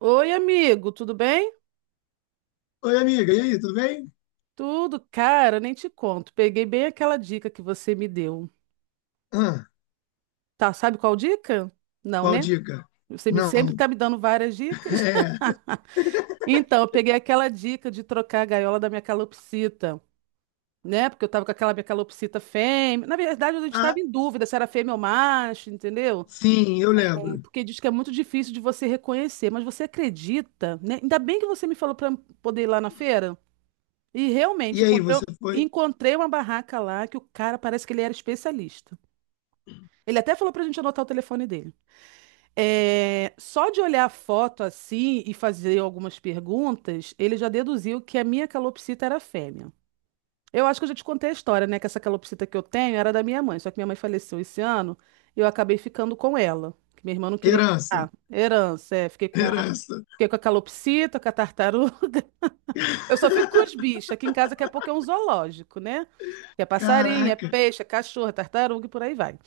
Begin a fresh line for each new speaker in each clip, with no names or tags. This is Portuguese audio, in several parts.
Oi, amigo, tudo bem?
Oi, amiga, e aí, tudo bem?
Tudo, cara, nem te conto. Peguei bem aquela dica que você me deu.
Ah,
Tá, sabe qual dica? Não,
qual
né?
dica?
Sempre
Não.
tá me dando várias dicas.
É.
Então, eu peguei aquela dica de trocar a gaiola da minha calopsita, né? Porque eu tava com aquela minha calopsita fêmea. Na verdade, a gente
Ah,
tava em dúvida se era fêmea ou macho, entendeu?
sim, eu lembro.
Porque diz que é muito difícil de você reconhecer. Mas você acredita, né? Ainda bem que você me falou pra poder ir lá na feira. E realmente,
E aí,
encontrei,
você foi?
encontrei uma barraca lá que o cara parece que ele era especialista. Ele até falou pra gente anotar o telefone dele. É, só de olhar a foto assim e fazer algumas perguntas, ele já deduziu que a minha calopsita era fêmea. Eu acho que eu já te contei a história, né? Que essa calopsita que eu tenho era da minha mãe, só que minha mãe faleceu esse ano e eu acabei ficando com ela. Que minha irmã não queria.
Herança,
Ah, herança, é. Fiquei com a,
herança.
fiquei com a calopsita, com a tartaruga. Eu só fico com os bichos. Aqui em casa, daqui a pouco é um zoológico, né? Que é passarinho, é
Caraca,
peixe, é cachorro, é tartaruga e por aí vai.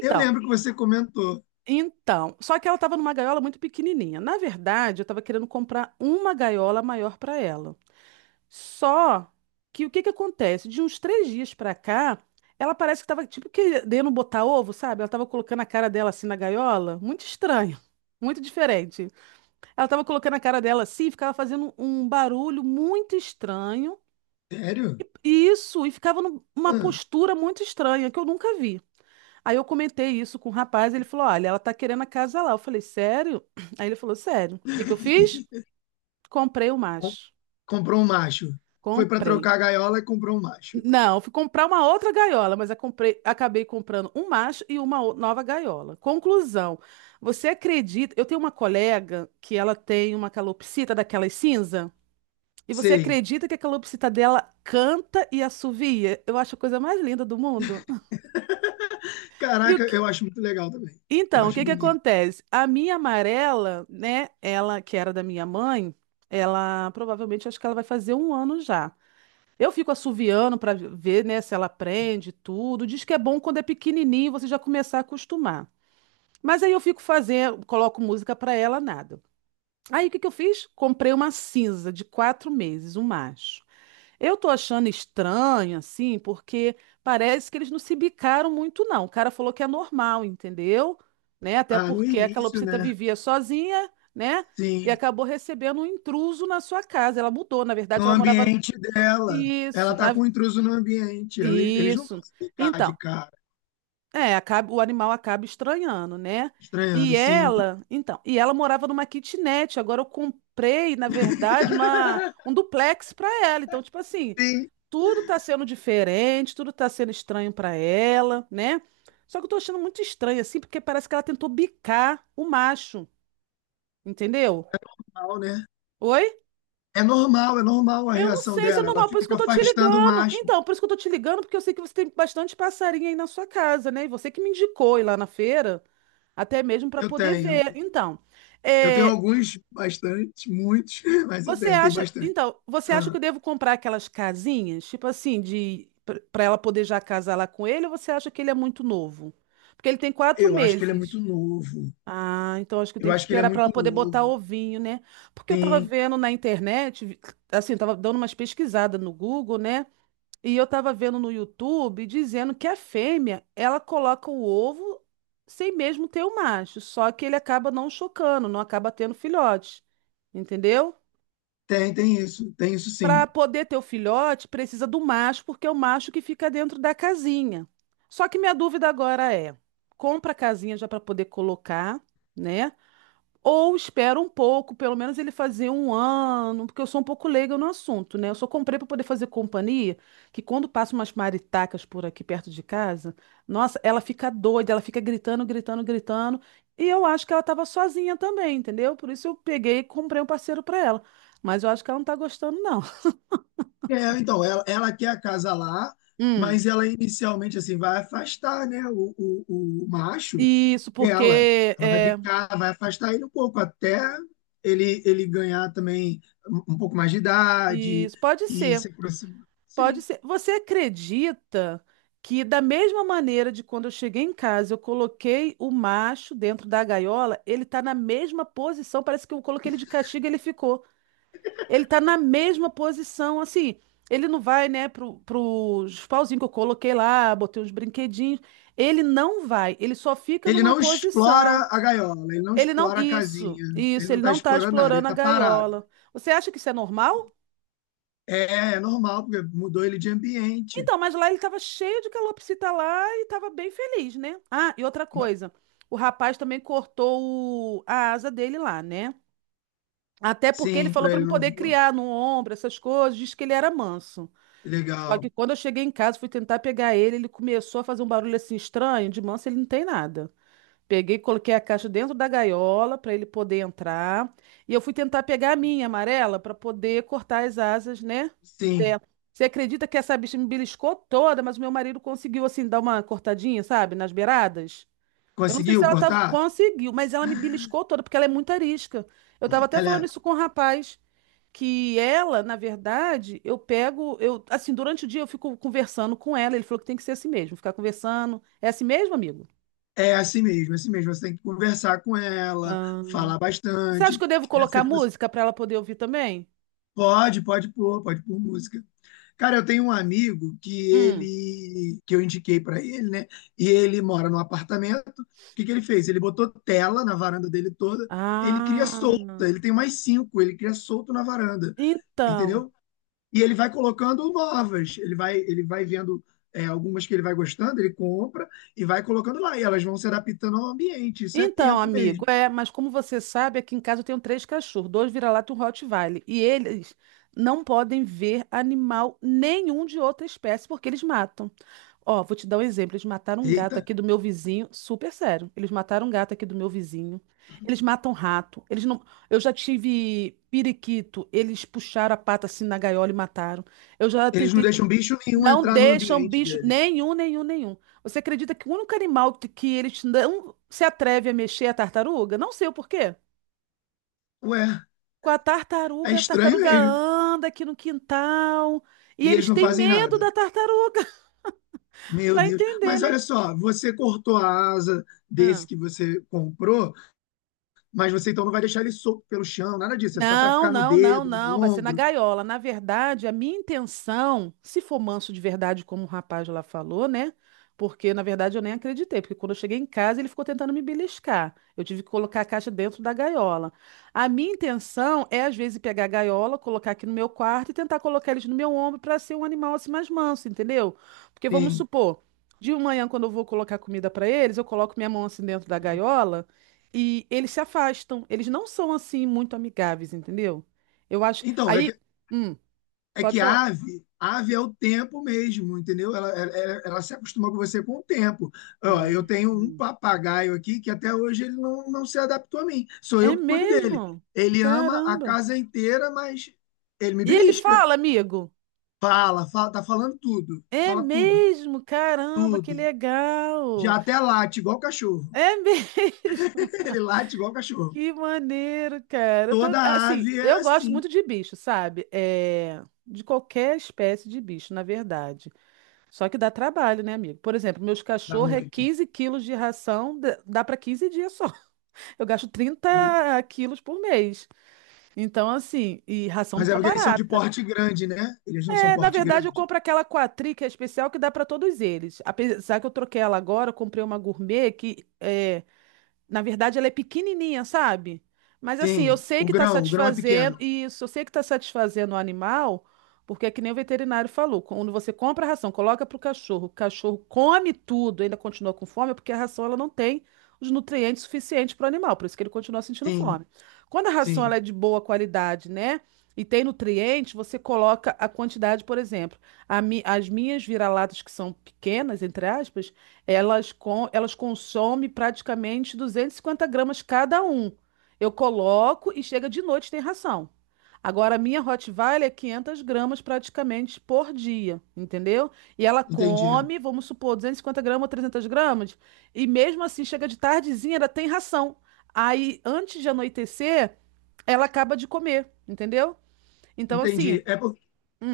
eu lembro que você comentou.
então. Só que ela estava numa gaiola muito pequenininha. Na verdade, eu estava querendo comprar uma gaiola maior para ela. Só que o que que acontece? De uns 3 dias para cá, ela parece que estava tipo querendo botar ovo, sabe? Ela estava colocando a cara dela assim na gaiola. Muito estranho. Muito diferente. Ela estava colocando a cara dela assim, e ficava fazendo um barulho muito estranho.
Sério?
Isso, e ficava numa
Ah,
postura muito estranha, que eu nunca vi. Aí eu comentei isso com o rapaz, ele falou: olha, ela tá querendo a casa lá. Eu falei: sério? Aí ele falou: sério. O que que eu fiz? Comprei o
com-
macho.
comprou um macho. Foi para
Comprei.
trocar a gaiola e comprou um macho.
Não, fui comprar uma outra gaiola, mas eu comprei, acabei comprando um macho e uma nova gaiola. Conclusão: você acredita? Eu tenho uma colega que ela tem uma calopsita daquelas cinza. E você
Sei.
acredita que a calopsita dela canta e assovia? Eu acho a coisa mais linda do mundo. E o
Caraca, eu acho muito legal também. Eu
Então, o
acho
que que
bonito.
acontece? A minha amarela, né? Ela, que era da minha mãe, ela provavelmente acho que ela vai fazer um ano já. Eu fico assoviando para ver, né, se ela aprende tudo. Diz que é bom quando é pequenininho você já começar a acostumar. Mas aí eu fico fazendo, coloco música para ela, nada. Aí o que que eu fiz? Comprei uma cinza de 4 meses, um macho. Eu tô achando estranho, assim, porque parece que eles não se bicaram muito, não. O cara falou que é normal, entendeu? Né? Até
Ah, no
porque a
início,
calopsita
né?
vivia sozinha, né? E
Sim.
acabou recebendo um intruso na sua casa. Ela mudou, na
No
verdade, ela morava.
ambiente dela. Ela
Isso,
tá com um intruso no ambiente. Eles não
isso.
vão se ficar
Então,
de cara,
é, o animal acaba estranhando, né?
estranhando,
E
sim.
ela, então, e ela morava numa kitnet. Agora eu comprei, na verdade, uma... um duplex para ela. Então, tipo assim,
Sim,
tudo tá sendo diferente, tudo tá sendo estranho pra ela, né? Só que eu tô achando muito estranho, assim, porque parece que ela tentou bicar o macho, entendeu?
normal, né?
Oi?
É normal a
Eu não
reação
sei se é
dela. Ela
normal, por isso que
fica
eu tô te
afastando o
ligando.
macho.
Então, por isso que eu tô te ligando, porque eu sei que você tem bastante passarinho aí na sua casa, né? E você que me indicou ir lá na feira, até mesmo pra
Eu
poder
tenho.
ver. Então,
Eu tenho
é.
alguns, bastante, muitos, mas eu
Você
tenho
acha,
bastante.
então, você acha
Ah,
que eu devo comprar aquelas casinhas, tipo assim, de para ela poder já casar lá com ele, ou você acha que ele é muito novo? Porque ele tem quatro
eu acho que ele é
meses.
muito novo.
Ah, então acho que eu
Eu
tenho que
acho que ele é
esperar para ela
muito
poder botar
novo.
ovinho, né? Porque eu tava
Sim,
vendo na internet, assim, eu tava dando umas pesquisadas no Google, né? E eu tava vendo no YouTube dizendo que a fêmea, ela coloca o ovo sem mesmo ter o macho, só que ele acaba não chocando, não acaba tendo filhotes. Entendeu?
tem isso. Tem isso sim.
Para poder ter o filhote, precisa do macho, porque é o macho que fica dentro da casinha. Só que minha dúvida agora é: compra a casinha já para poder colocar, né? Ou espera um pouco, pelo menos ele fazer um ano, porque eu sou um pouco leiga no assunto, né? Eu só comprei para poder fazer companhia, que quando passa umas maritacas por aqui perto de casa, nossa, ela fica doida, ela fica gritando, gritando, gritando. E eu acho que ela estava sozinha também, entendeu? Por isso eu peguei e comprei um parceiro para ela. Mas eu acho que ela não tá gostando, não.
É, então, ela quer acasalar,
Hum,
mas ela inicialmente assim vai afastar, né, o macho
isso
dela.
porque
Ela vai
é,
bicar, vai afastar ele um pouco até ele ganhar também um pouco mais de idade
isso pode
e
ser,
se aproximar.
pode
Sim.
ser. Você acredita que da mesma maneira de quando eu cheguei em casa, eu coloquei o macho dentro da gaiola, ele tá na mesma posição, parece que eu coloquei ele de castigo e ele ficou. Ele tá na mesma posição, assim, ele não vai, né, pro, pros pauzinhos que eu coloquei lá, botei uns brinquedinhos, ele não vai, ele só fica
Ele
numa
não explora
posição.
a gaiola, ele não
Ele não.
explora a
Isso,
casinha, ele
isso,
não
ele
está
não tá
explorando nada, ele
explorando a
está parado.
gaiola. Você acha que isso é normal?
É, é normal, porque mudou ele de ambiente.
Então, mas lá ele tava cheio de calopsita lá e tava bem feliz, né? Ah, e outra
Ma-
coisa, o rapaz também cortou a asa dele lá, né? Até porque ele
Sim,
falou
para
pra me
ele não
poder
voar.
criar no ombro, essas coisas, disse que ele era manso. Só
Legal.
que quando eu cheguei em casa, fui tentar pegar ele, ele começou a fazer um barulho assim estranho, de manso ele não tem nada. Peguei, coloquei a caixa dentro da gaiola para ele poder entrar. E eu fui tentar pegar a minha amarela para poder cortar as asas, né?
Sim.
Dela. Você acredita que essa bicha me beliscou toda, mas o meu marido conseguiu, assim, dar uma cortadinha, sabe? Nas beiradas. Eu não sei se
Conseguiu
ela tava...
cortar?
conseguiu, mas ela me beliscou toda, porque ela é muito arisca. Eu tava até falando
Ela
isso com o rapaz, que ela, na verdade, eu pego, eu, assim, durante o dia eu fico conversando com ela. Ele falou que tem que ser assim mesmo, ficar conversando. É assim mesmo, amigo?
É assim mesmo, é assim mesmo. Você tem que conversar com ela, falar
Você acha
bastante.
que eu devo
Essa
colocar
que você
música para ela poder ouvir também?
Pode pôr música. Cara, eu tenho um amigo que
Hum,
ele que eu indiquei para ele, né? E ele mora num apartamento. O que que ele fez? Ele botou tela na varanda dele toda. Ele cria
Ah,
solta. Ele tem mais cinco. Ele cria solto na varanda,
então.
entendeu? E ele vai colocando novas, ele vai vendo é, algumas que ele vai gostando, ele compra e vai colocando lá. E elas vão se adaptando ao ambiente. Isso é
Então,
tempo
amigo,
mesmo.
é, mas como você sabe, aqui em casa eu tenho três cachorros, dois vira-lata e um Rottweiler, e eles não podem ver animal nenhum de outra espécie porque eles matam. Ó, vou te dar um exemplo, eles mataram um gato
Eita,
aqui do meu vizinho, super sério. Eles mataram um gato aqui do meu vizinho. Eles matam rato. Eles não, eu já tive periquito, eles puxaram a pata assim na gaiola e mataram. Eu já
eles não
tentei.
deixam bicho nenhum
Não
entrar no
deixam
ambiente
bicho
deles.
nenhum, nenhum, nenhum. Você acredita que o único animal que eles não se atreve a mexer é a tartaruga? Não sei o porquê.
Ué,
Com
é
a
estranho
tartaruga
mesmo.
anda aqui no quintal e
E eles
eles
não
têm
fazem
medo
nada.
da tartaruga.
Meu
Vai
Deus.
entender,
Mas
né?
olha só, você cortou a asa
Ah.
desse que você comprou, mas você então não vai deixar ele solto pelo chão, nada disso. É só para
Não,
ficar no
não, não,
dedo, no
não. Vai ser na
ombro.
gaiola. Na verdade, a minha intenção, se for manso de verdade, como o rapaz lá falou, né? Porque, na verdade, eu nem acreditei, porque quando eu cheguei em casa, ele ficou tentando me beliscar. Eu tive que colocar a caixa dentro da gaiola. A minha intenção é, às vezes, pegar a gaiola, colocar aqui no meu quarto e tentar colocar eles no meu ombro para ser um animal assim mais manso, entendeu? Porque vamos
Sim.
supor, de manhã, quando eu vou colocar comida para eles, eu coloco minha mão assim dentro da gaiola. E eles se afastam. Eles não são assim muito amigáveis, entendeu? Eu acho.
Então, é
Aí,
que
hum,
É
pode
que
falar.
ave, ave é o tempo mesmo, entendeu? Ela se acostuma com você com o tempo. Ó, eu tenho um
Hum,
papagaio aqui que até hoje ele não se adaptou a mim. Sou
é
eu que cuido dele.
mesmo?
Ele ama a
Caramba.
casa inteira, mas ele me
E ele
belisca.
fala, amigo.
Fala, fala, tá falando tudo.
É
Fala tudo,
mesmo? Caramba, que
tudo. Já
legal.
até late igual cachorro.
É mesmo.
Ele late igual cachorro.
Que maneiro, cara.
Toda
Assim,
ave é
eu gosto
assim.
muito de bicho, sabe? É, de qualquer espécie de bicho, na verdade. Só que dá trabalho, né, amigo? Por exemplo, meus
Dá
cachorros é
muito.
15 quilos de ração, dá para 15 dias só. Eu gasto 30 quilos por mês. Então, assim, e ração não
Mas é
tá
porque eles são de
barata. Né?
porte grande, né? Eles não são
É, na
porte
verdade, eu
grande.
compro aquela Quatri, que é especial, que dá para todos eles. Apesar que eu troquei ela agora, eu comprei uma gourmet que é, na verdade, ela é pequenininha, sabe? Mas assim, eu
Sim,
sei que está
o grão é
satisfazendo,
pequeno.
isso, eu sei que está satisfazendo o animal, porque é que nem o veterinário falou, quando você compra a ração, coloca para o cachorro come tudo, ainda continua com fome, é porque a ração ela não tem os nutrientes suficientes para o animal, por isso que ele continua sentindo
Sim,
fome. Quando a ração ela
sim,
é de boa qualidade, né? E tem nutriente, você coloca a quantidade, por exemplo, as minhas vira-latas que são pequenas, entre aspas, elas, com, elas consomem praticamente 250 gramas cada um. Eu coloco e chega de noite tem ração. Agora, a minha Rottweiler é 500 gramas praticamente por dia, entendeu? E ela
entendi.
come, vamos supor, 250 gramas ou 300 gramas, e mesmo assim chega de tardezinha, ela tem ração. Aí, antes de anoitecer, ela acaba de comer, entendeu? Então, assim,
Entendi.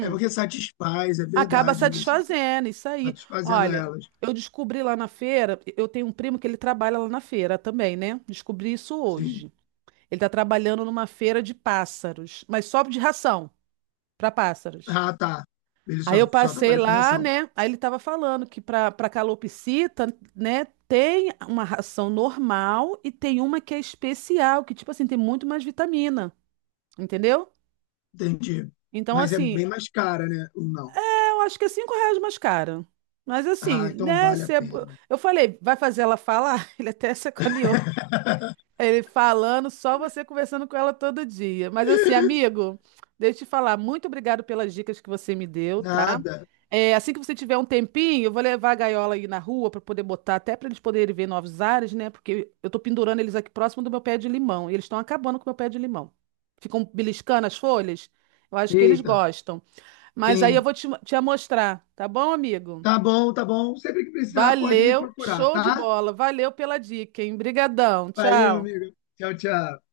É porque satisfaz, é
acaba
verdade isso.
satisfazendo, isso aí.
Satisfazendo
Olha,
elas.
eu descobri lá na feira, eu tenho um primo que ele trabalha lá na feira também, né? Descobri isso
Sim.
hoje. Ele tá trabalhando numa feira de pássaros, mas só de ração para pássaros.
Ah, tá. Ele
Aí eu
só
passei
trabalha com
lá,
ração.
né? Aí ele tava falando que para calopsita, né, tem uma ração normal e tem uma que é especial, que tipo assim, tem muito mais vitamina, entendeu?
Entendi.
Então
Mas é
assim,
bem mais cara, né? Ou não?
eu acho que é R$ 5 mais caro. Mas assim,
Ah, então
né?
vale a
se é
pena.
bo- Eu falei, vai fazer ela falar? Ele até sacaneou. Ele falando, só você conversando com ela todo dia. Mas assim, amigo, deixa eu te falar, muito obrigado pelas dicas que você me deu, tá?
Nada.
É, assim que você tiver um tempinho, eu vou levar a gaiola aí na rua para poder botar, até para eles poderem ver novos ares, né? Porque eu tô pendurando eles aqui próximo do meu pé de limão. E eles estão acabando com o meu pé de limão. Ficam beliscando as folhas. Eu acho que eles
Eita,
gostam. Mas aí eu
sim.
vou te mostrar, tá bom, amigo?
Tá bom, tá bom. Sempre que precisar, pode me
Valeu,
procurar,
show de
tá?
bola. Valeu pela dica, hein? Brigadão,
Valeu,
tchau.
amigo. Tchau, tchau.